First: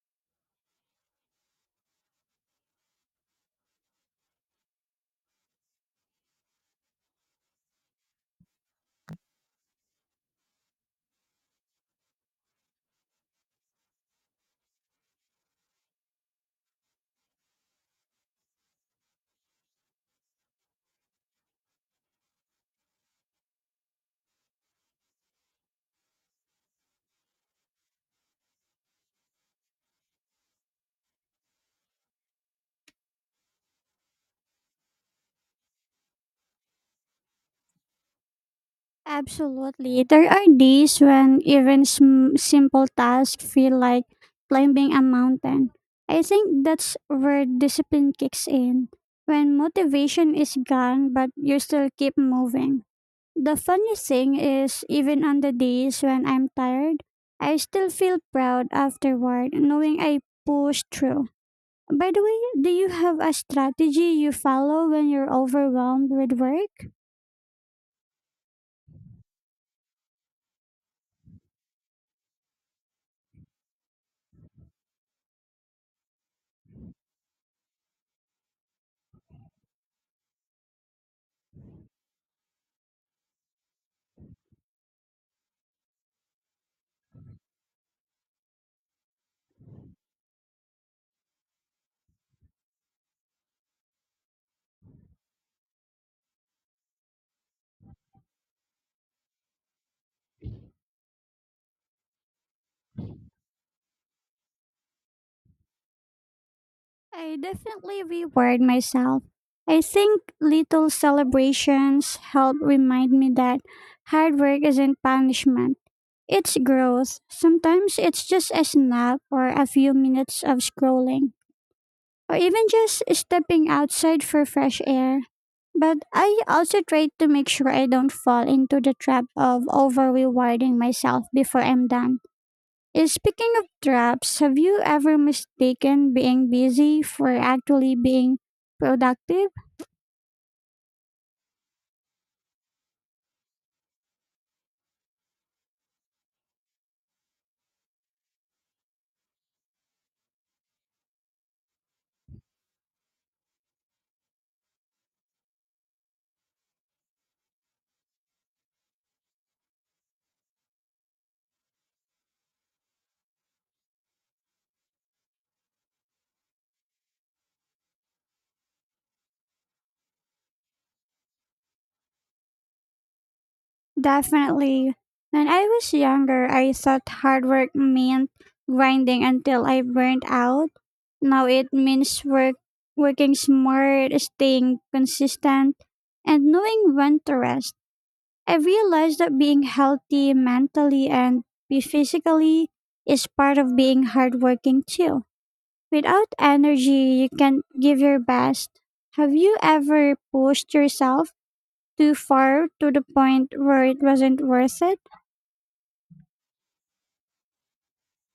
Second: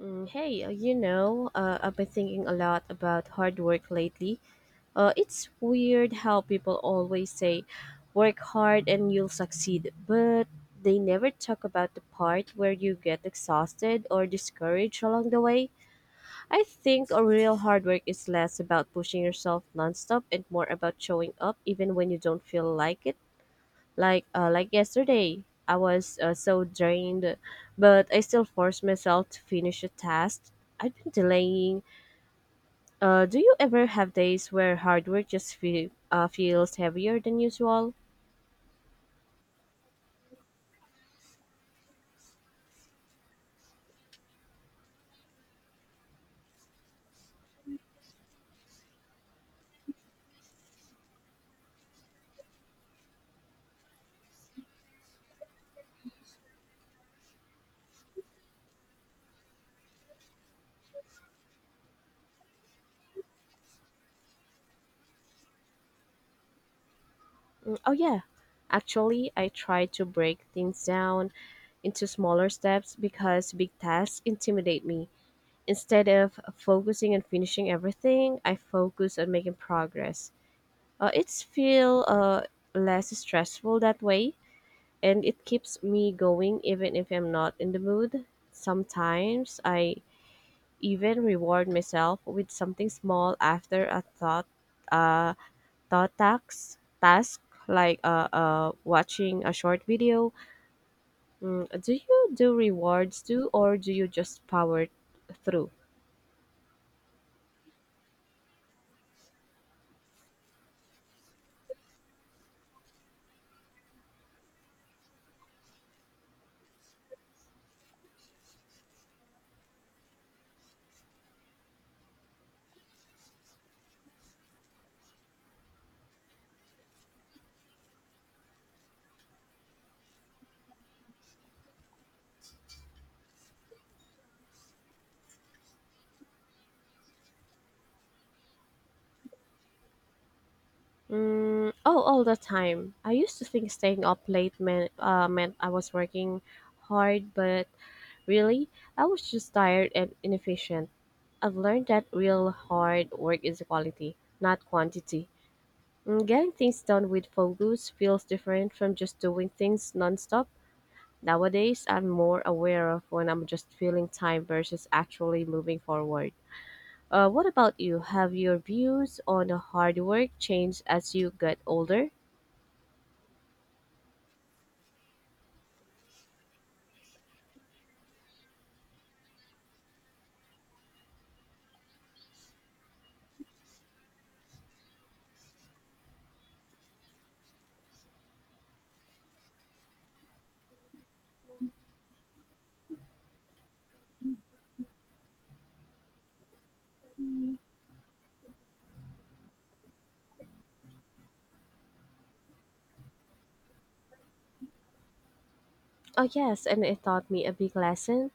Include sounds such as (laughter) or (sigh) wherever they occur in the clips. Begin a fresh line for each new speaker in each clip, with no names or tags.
Hey, I've been thinking a lot about hard work lately. It's weird how people always say, work hard and you'll succeed, but they never talk about the part where you get exhausted or discouraged along the way. I think a real hard work is less about pushing yourself nonstop and more about showing up even when you don't feel like it. Like yesterday, I was so drained, but I still forced myself to finish a task I've been delaying. Do you ever have days where hard work just feels heavier than usual?
Absolutely. There are days when even simple tasks feel like climbing a mountain. I think that's where discipline kicks in. When motivation is gone, but you still keep moving. The funny thing is, even on the days when I'm tired, I still feel proud afterward, knowing I pushed through. By the way, do you have a strategy you follow when you're overwhelmed with work?
Oh yeah. Actually, I try to break things down into smaller steps because big tasks intimidate me. Instead of focusing on finishing everything, I focus on making progress. It's feel less stressful that way, and it keeps me going even if I'm not in the mood. Sometimes I even reward myself with something small after a thought uh thought tax task like watching a short video. Mm, do you do rewards too, or do you just power through?
I definitely reward myself. I think little celebrations help remind me that hard work isn't punishment. It's growth. Sometimes it's just a snap or a few minutes of scrolling, or even just stepping outside for fresh air. But I also try to make sure I don't fall into the trap of over rewarding myself before I'm done. Speaking of traps, have you ever mistaken being busy for actually being productive?
Oh, all the time. I used to think staying up late meant I was working hard, but really, I was just tired and inefficient. I've learned that real hard work is quality, not quantity. And getting things done with focus feels different from just doing things nonstop. Nowadays, I'm more aware of when I'm just feeling time versus actually moving forward. What about you? Have your views on the hard work changed as you get older?
Definitely. When I was younger, I thought hard work meant grinding until I burned out. Now it means working smart, staying consistent, and knowing when to rest. I realized that being healthy mentally and physically is part of being hardworking too. Without energy, you can't give your best. Have you ever pushed yourself too far to the point where it wasn't worth it?
Oh, yes, and it taught me a big lesson.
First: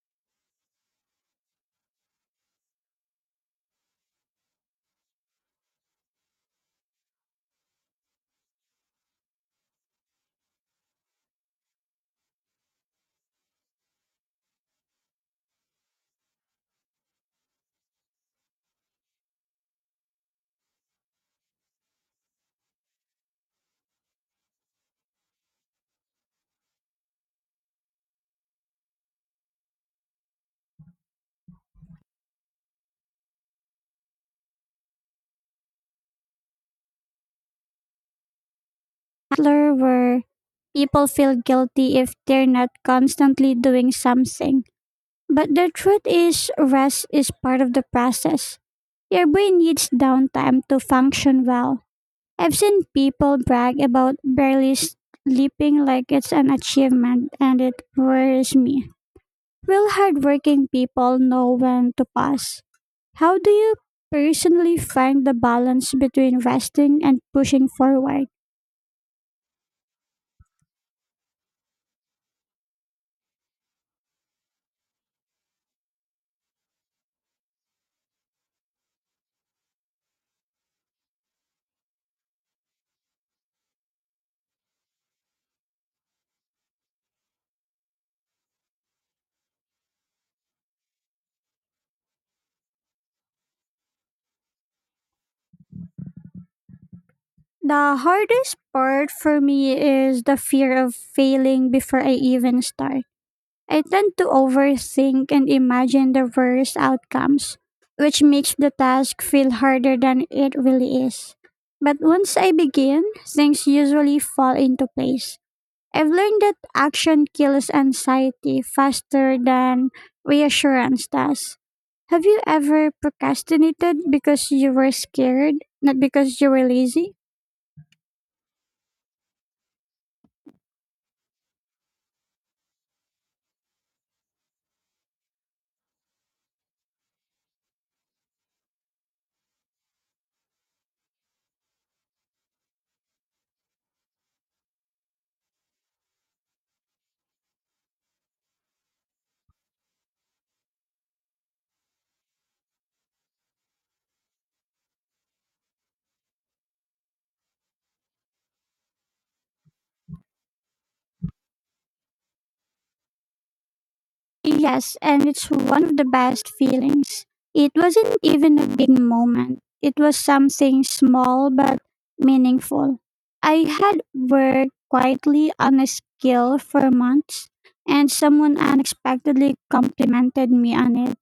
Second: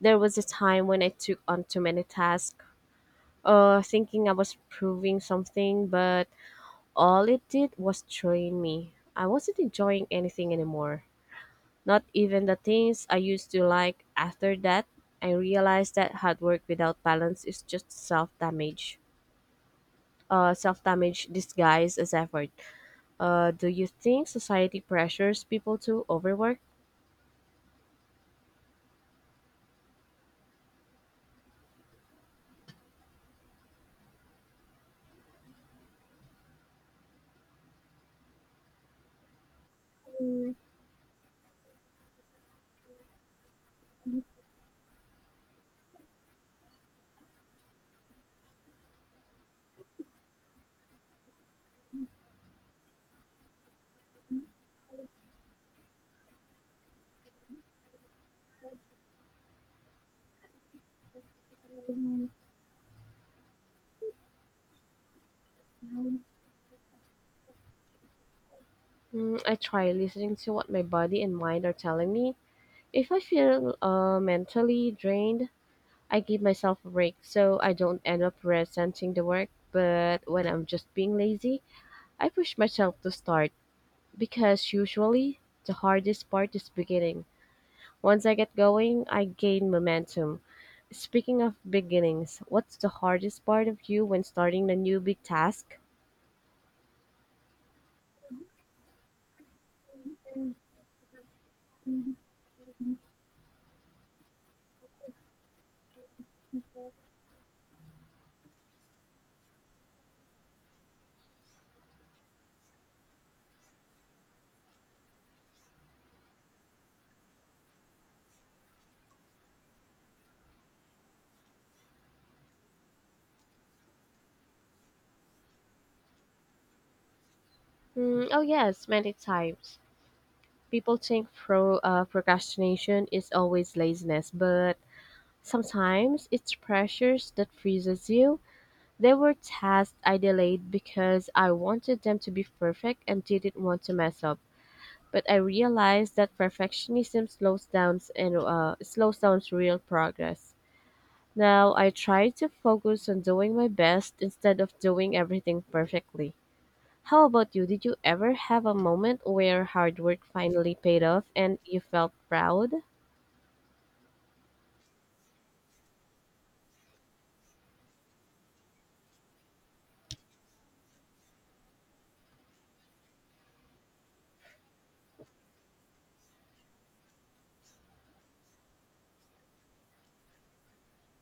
There was a time when I took on too many tasks, thinking I was proving something, but all it did was drain me. I wasn't enjoying anything anymore. Not even the things I used to like. After that, I realized that hard work without balance is just self damage. Self damage disguised as effort. Do you think society pressures people to overwork?
Butler, where people feel guilty if they're not constantly doing something. But the truth is, rest is part of the process. Your brain needs downtime to function well. I've seen people brag about barely sleeping like it's an achievement, and it worries me. Will hardworking people know when to pause? How do you personally find the balance between resting and pushing forward?
I try listening to what my body and mind are telling me. If I feel mentally drained, I give myself a break so I don't end up resenting the work. But when I'm just being lazy, I push myself to start because usually the hardest part is beginning. Once I get going, I gain momentum. Speaking of beginnings, what's the hardest part of you when starting a new big task?
The hardest part for me is the fear of failing before I even start. I tend to overthink and imagine the worst outcomes, which makes the task feel harder than it really is. But once I begin, things usually fall into place. I've learned that action kills anxiety faster than reassurance does. Have you ever procrastinated because you were scared, not because you were lazy?
Oh, yes, many times. People think procrastination is always laziness, but sometimes it's pressures that freezes you. There were tasks I delayed because I wanted them to be perfect and didn't want to mess up. But I realized that perfectionism slows down real progress. Now I try to focus on doing my best instead of doing everything perfectly. How about you? Did you ever have a moment where hard work finally paid off and you felt proud?
Yes, and it's one of the best feelings. It wasn't even a big moment. It was something small but meaningful. I had worked quietly on a skill for months, and someone unexpectedly complimented me on it.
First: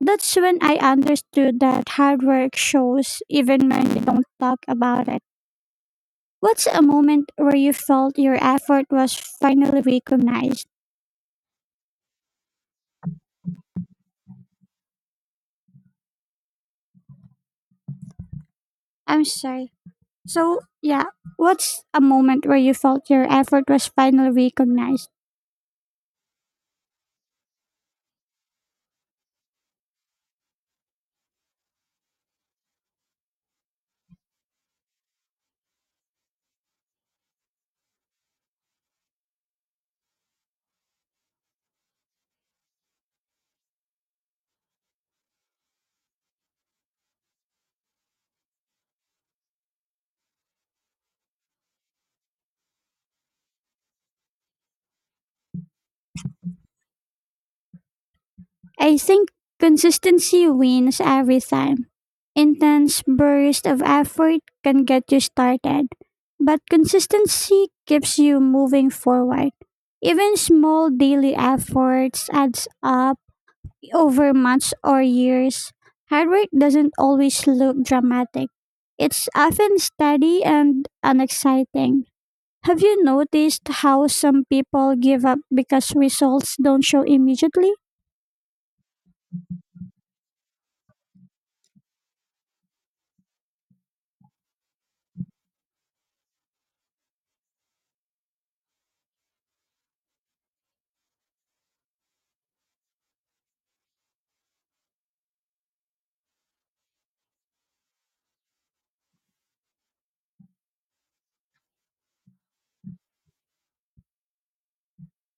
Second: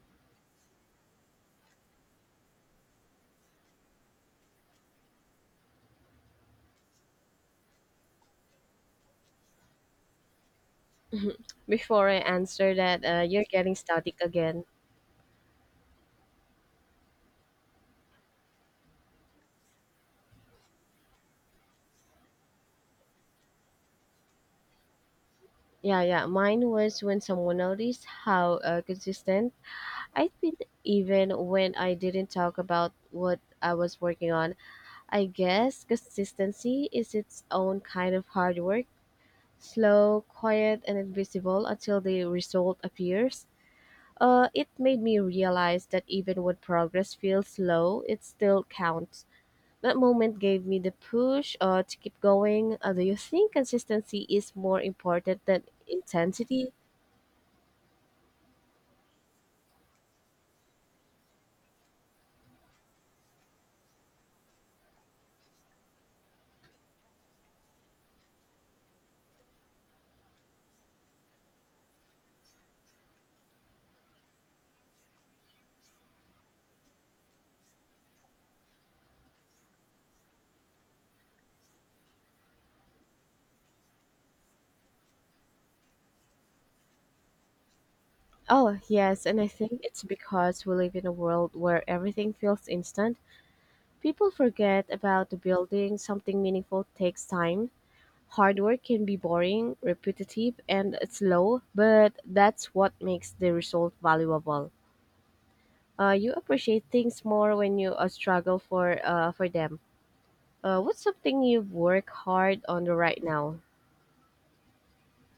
That's when I understood that hard work shows even when they don't talk about it. What's a moment where you felt your effort was finally recognized?
(laughs) Before I answer that, you're getting static again.
I'm sorry. So, yeah, what's a moment where you felt your effort was finally recognized?
Yeah, yeah. Mine was when someone noticed how consistent I'd been, even when I didn't talk about what I was working on. I guess consistency is its own kind of hard work, slow, quiet, and invisible until the result appears. It made me realize that even when progress feels slow, it still counts. That moment gave me the push to keep going. Do you think consistency is more important than intensity?
I think consistency wins every time. Intense bursts of effort can get you started, but consistency keeps you moving forward. Even small daily efforts adds up over months or years. Hard work doesn't always look dramatic. It's often steady and unexciting. Have you noticed how some people give up because results don't show immediately?
Oh, yes, and I think it's because we live in a world where everything feels instant. People forget about the building, something meaningful takes time. Hard work can be boring, repetitive, and slow, but that's what makes the result valuable. You appreciate things more when you struggle for them. What's something you've worked hard on right now?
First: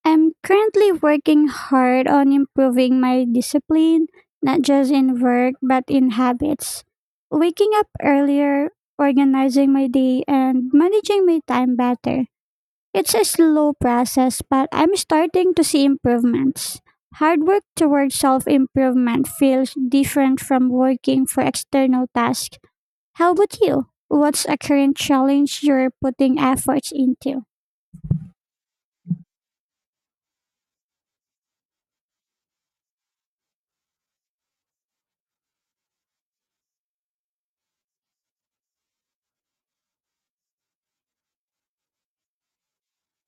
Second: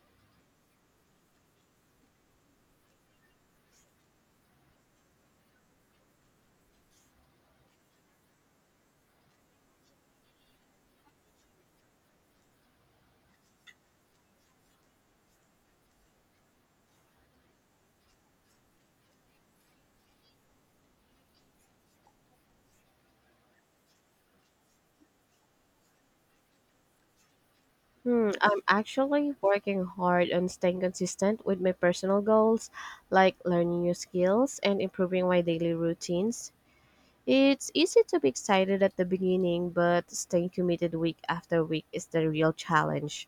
I'm currently working hard on improving my discipline, not just in work, but in habits. Waking up earlier, organizing my day, and managing my time better. It's a slow process, but I'm starting to see improvements. Hard work towards self improvement feels different from working for external tasks. How about you? What's a current challenge you're putting efforts into?
I'm actually working hard on staying consistent with my personal goals, like learning new skills and improving my daily routines. It's easy to be excited at the beginning, but staying committed week after week is the real challenge.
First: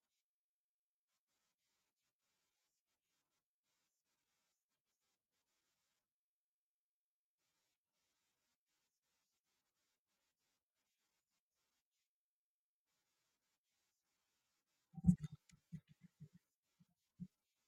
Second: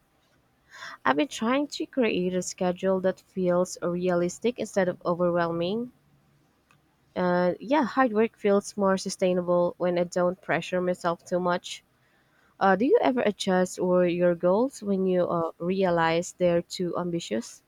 I've been trying to create a schedule that feels realistic instead of overwhelming. Yeah, hard work feels more sustainable when I don't pressure myself too much. Do you ever adjust or your goals when you realize they're too ambitious?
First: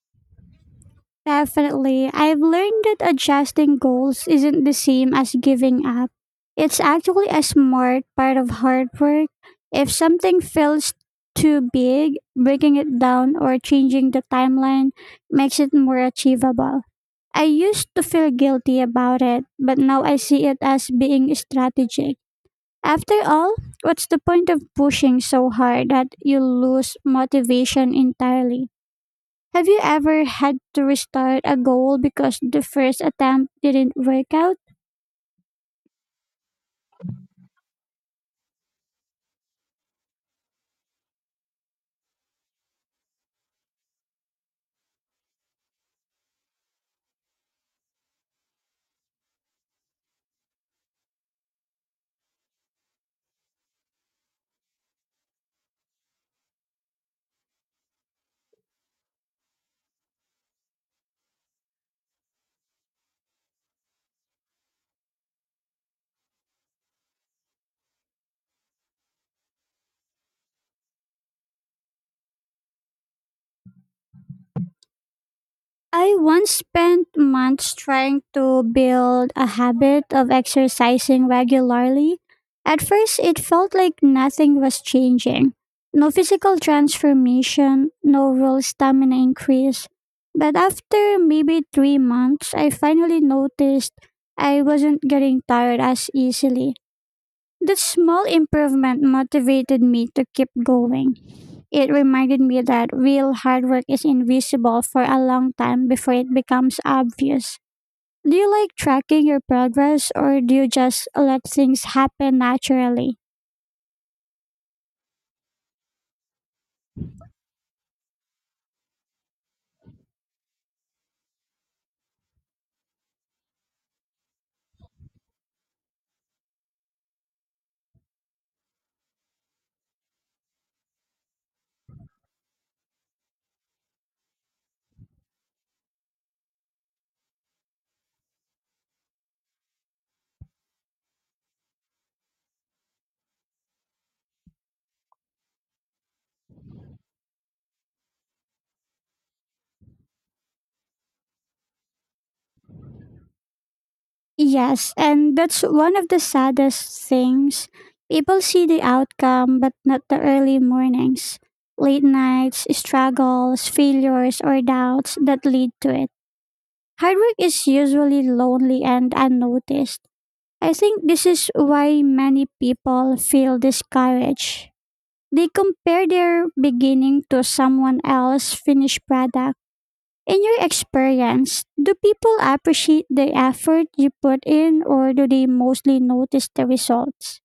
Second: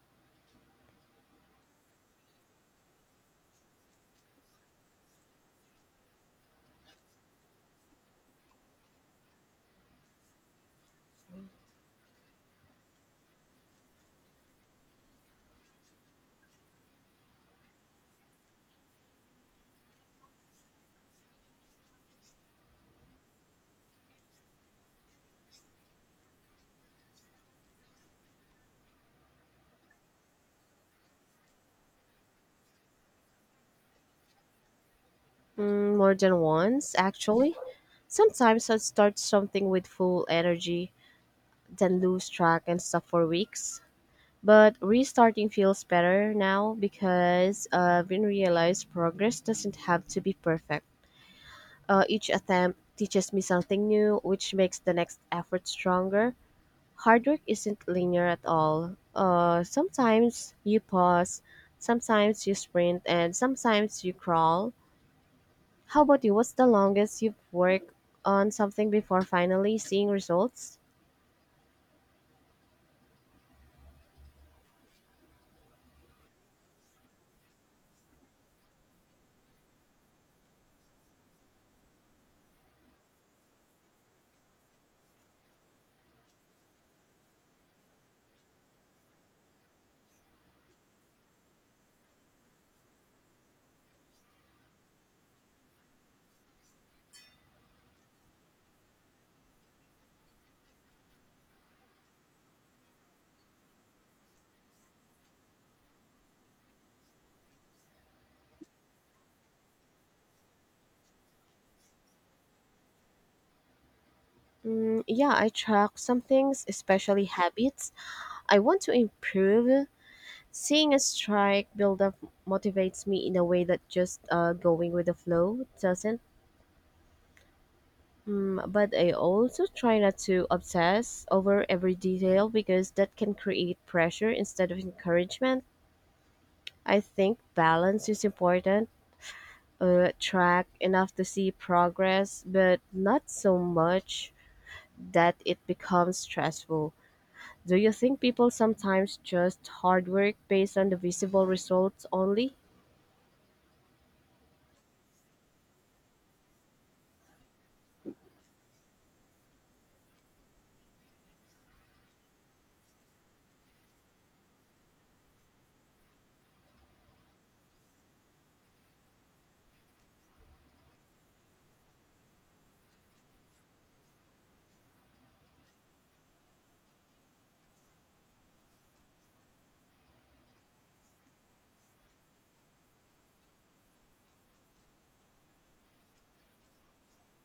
Definitely. I've learned that adjusting goals isn't the same as giving up. It's actually a smart part of hard work. If something feels too big, breaking it down or changing the timeline makes it more achievable. I used to feel guilty about it, but now I see it as being strategic. After all, what's the point of pushing so hard that you lose motivation entirely? Have you ever had to restart a goal because the first attempt didn't work out?
More than once, actually. Sometimes I start something with full energy, then lose track and stuff for weeks. But restarting feels better now because I've been realized progress doesn't have to be perfect. Each attempt teaches me something new, which makes the next effort stronger. Hard work isn't linear at all. Sometimes you pause, sometimes you sprint, and sometimes you crawl. How about you? What's the longest you've worked on something before finally seeing results?
I once spent months trying to build a habit of exercising regularly. At first, it felt like nothing was changing. No physical transformation, no real stamina increase. But after maybe 3 months, I finally noticed I wasn't getting tired as easily. That small improvement motivated me to keep going. It reminded me that real hard work is invisible for a long time before it becomes obvious. Do you like tracking your progress or do you just let things happen naturally?
Yeah, I track some things, especially habits I want to improve. Seeing a strike build up motivates me in a way that just going with the flow doesn't. Mm, but I also try not to obsess over every detail because that can create pressure instead of encouragement. I think balance is important. Track enough to see progress, but not so much that it becomes stressful. Do you think people sometimes just hard work based on the visible results only?
Yes, and that's one of the saddest things. People see the outcome but not the early mornings, late nights, struggles, failures, or doubts that lead to it. Hard work is usually lonely and unnoticed. I think this is why many people feel discouraged. They compare their beginning to someone else's finished product. In your experience, do people appreciate the effort you put in or do they mostly notice the results?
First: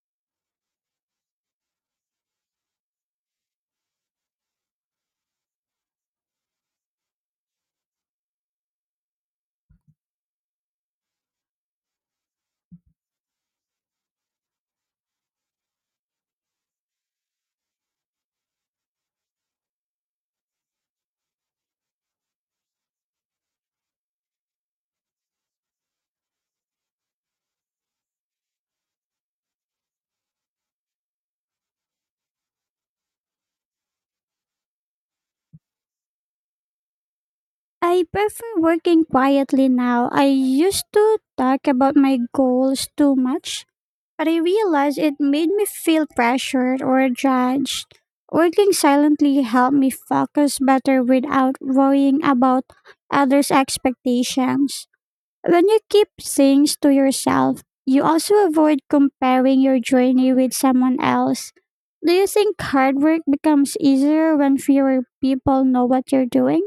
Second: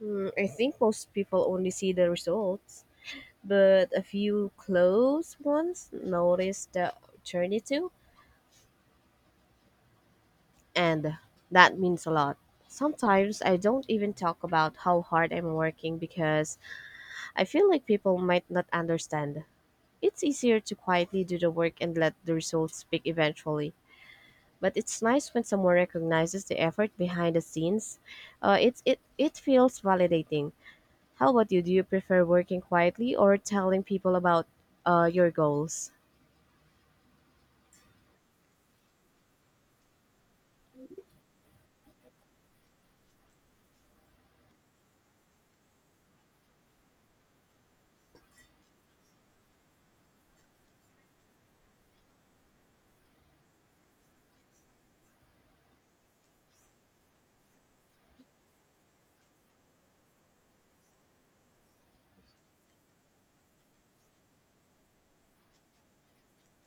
Hmm. I think most people only see the results, but a few close ones notice the journey too, and that means a lot. Sometimes I don't even talk about how hard I'm working because I feel like people might not understand. It's easier to quietly do the work and let the results speak eventually. But it's nice when someone recognizes the effort behind the scenes. It feels validating. How about you? Do you prefer working quietly or telling people about your goals?
I prefer working quietly now. I used to talk about my goals too much. But I realized it made me feel pressured or judged. Working silently helped me focus better without worrying about others' expectations. When you keep things to yourself, you also avoid comparing your journey with someone else. Do you think hard work becomes easier when fewer people know what you're doing?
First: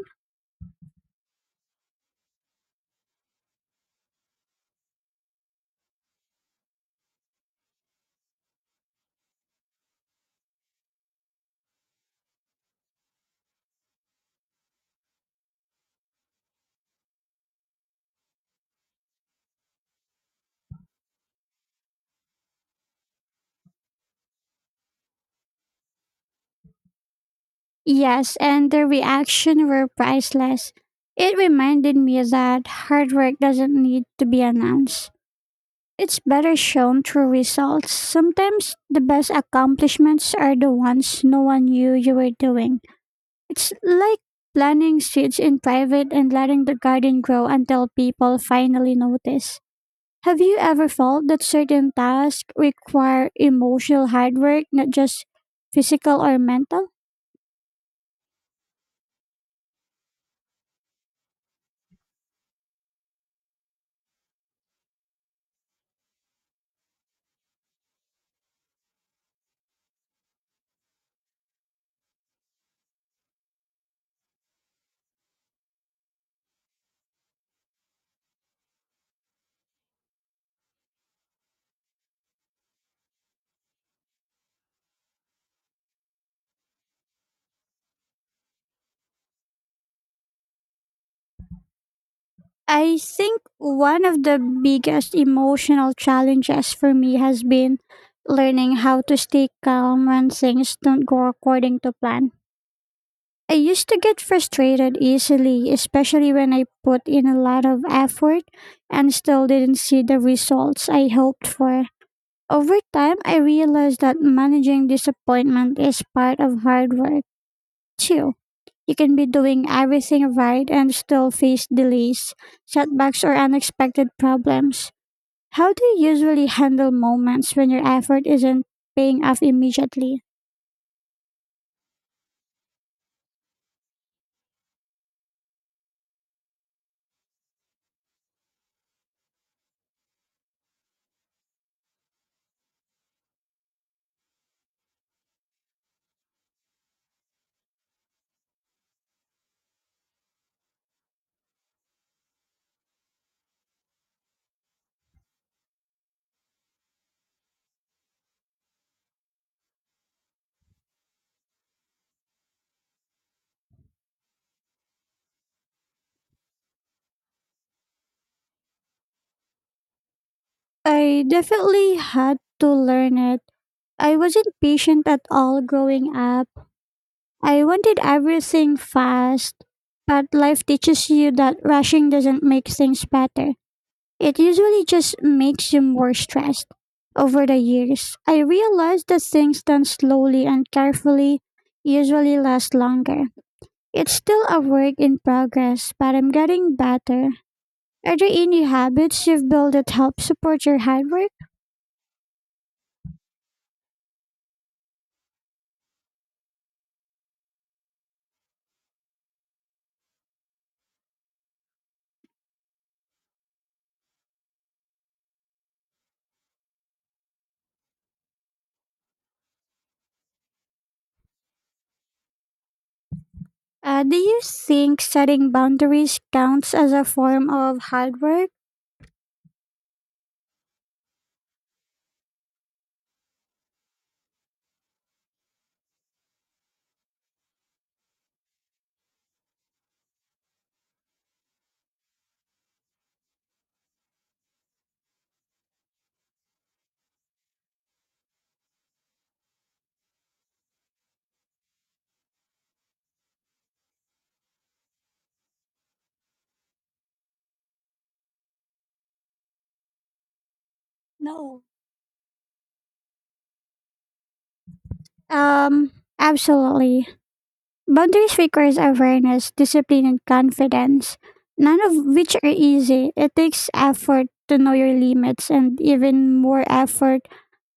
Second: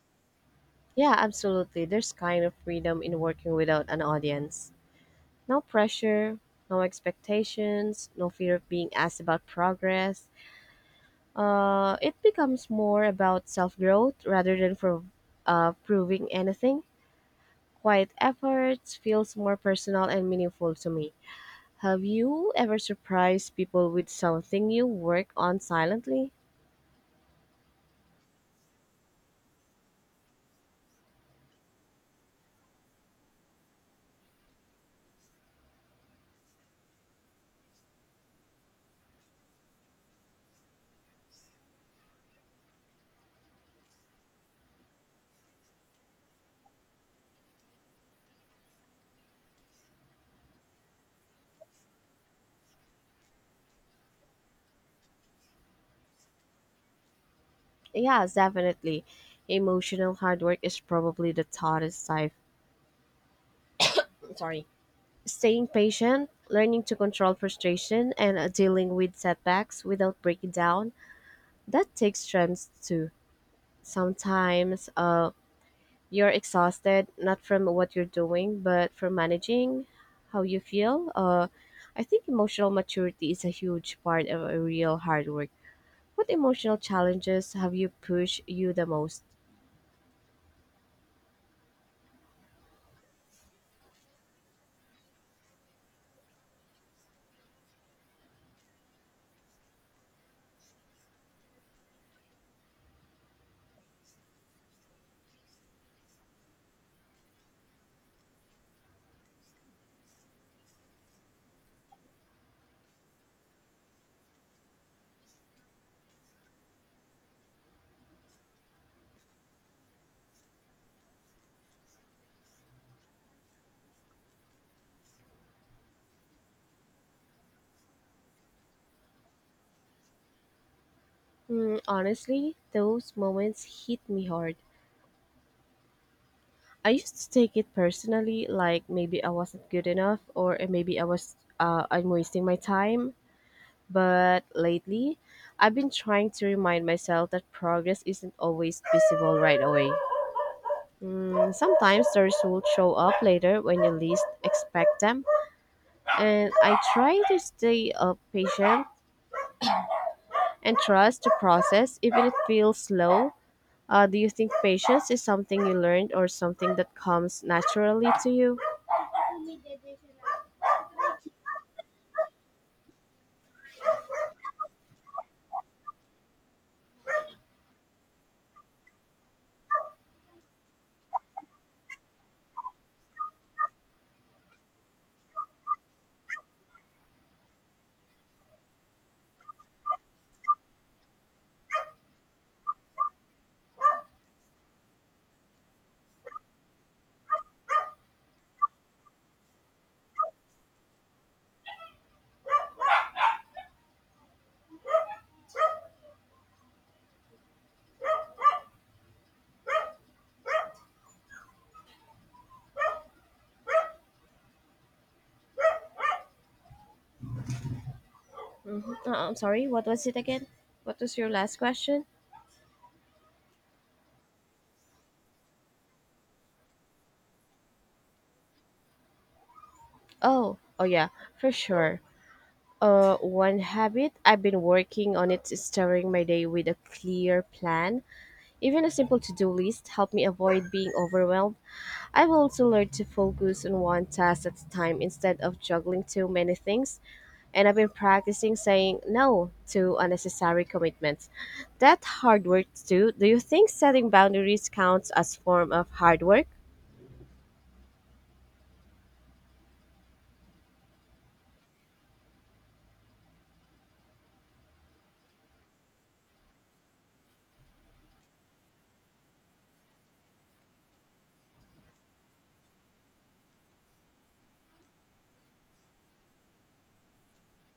Yeah, absolutely. There's kind of freedom in working without an audience. No pressure, no expectations, no fear of being asked about progress. It becomes more about self growth rather than for proving anything. Quiet efforts feels more personal and meaningful to me. Have you ever surprised people with something you work on silently?
Yes, and the reaction were priceless. It reminded me that hard work doesn't need to be announced. It's better shown through results. Sometimes the best accomplishments are the ones no one knew you were doing. It's like planting seeds in private and letting the garden grow until people finally notice. Have you ever felt that certain tasks require emotional hard work, not just physical or mental?
Yes, definitely. Emotional hard work is probably the hardest type. Sorry, staying patient, learning to control frustration, and dealing with setbacks without breaking down, that takes strength too. Sometimes you're exhausted, not from what you're doing, but from managing how you feel. I think emotional maturity is a huge part of a real hard work. What emotional challenges have you pushed you the most?
I think one of the biggest emotional challenges for me has been learning how to stay calm when things don't go according to plan. I used to get frustrated easily, especially when I put in a lot of effort and still didn't see the results I hoped for. Over time, I realized that managing disappointment is part of hard work, too. You can be doing everything right and still face delays, setbacks, or unexpected problems. How do you usually handle moments when your effort isn't paying off immediately?
Honestly, those moments hit me hard. I used to take it personally, like maybe I wasn't good enough or maybe I'm wasting my time. But lately, I've been trying to remind myself that progress isn't always visible right away. Mm, sometimes the results show up later when you least expect them, and I try to stay patient and trust the process, even if it feels slow. Do you think patience is something you learned or something that comes naturally to you?
I definitely had to learn it. I wasn't patient at all growing up. I wanted everything fast, but life teaches you that rushing doesn't make things better. It usually just makes you more stressed. Over the years, I realized that things done slowly and carefully usually last longer. It's still a work in progress, but I'm getting better. Are there any habits you've built that help support your hard work?
Mhm. I'm sorry, what was it again? What was your last question?
Do you think setting boundaries counts as a form of hard work?
Oh, oh yeah, for sure. One habit I've been working on it is starting my day with a clear plan. Even a simple to-do list help me avoid being overwhelmed. I've also learned to focus on one task at a time instead of juggling too many things, and I've been practicing saying no to unnecessary commitments. That hard work too. Do you think setting boundaries counts as form of hard work?
No. Um, Absolutely. Boundaries requires awareness, discipline, and confidence, none of which are easy. It takes effort to know your limits and even more effort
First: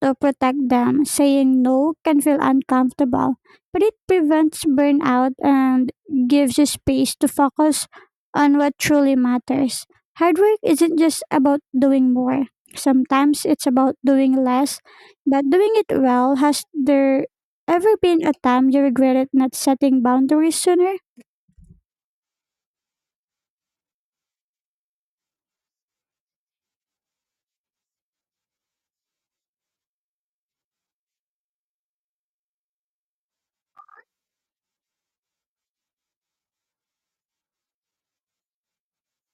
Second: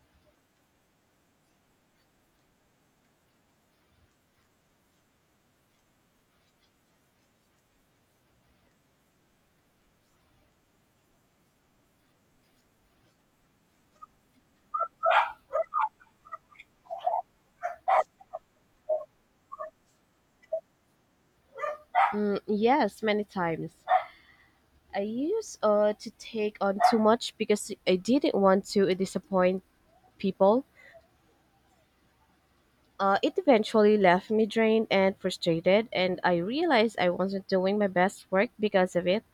to protect them. Saying no can feel uncomfortable, but it prevents burnout and gives you space to focus on what truly matters. Hard work isn't just about doing more. Sometimes it's about doing less, but doing it well. Has there ever been a time you regretted not setting boundaries sooner?
Yes, many times. I used To take on too much because I didn't want to disappoint people. It eventually left me drained and frustrated, and I realized I wasn't doing my best work because of it.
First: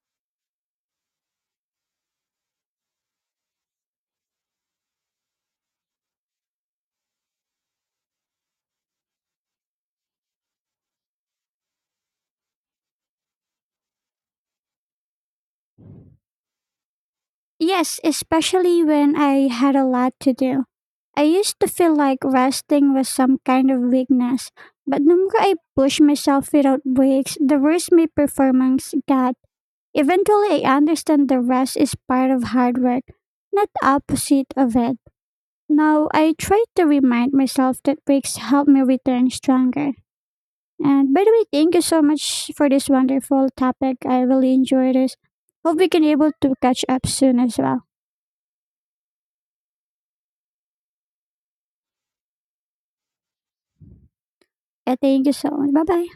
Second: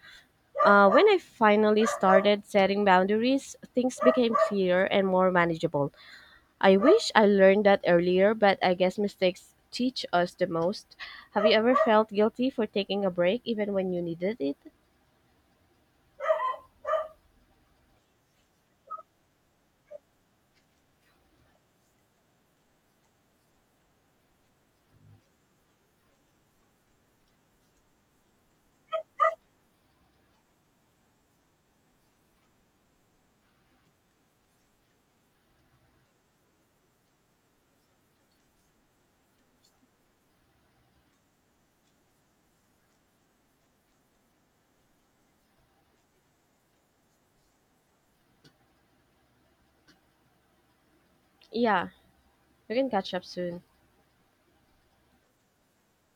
When I finally started setting boundaries, things became clearer and more manageable. I wish I learned that earlier, but I guess mistakes teach us the most. Have you ever felt guilty for taking a break even when you needed it?
Yes, especially when I had a lot to do. I used to feel like resting was some kind of weakness, but the more I pushed myself without breaks, the worse my performance got. Eventually, I understand the rest is part of hard work, not the opposite of it. Now, I try to remind myself that breaks help me return stronger. And by the way, thank you so much for this wonderful topic. I really enjoyed this. Hope we can able to catch up soon as well.
Yeah, you can catch up soon.
Yeah, thank you so much. Bye bye.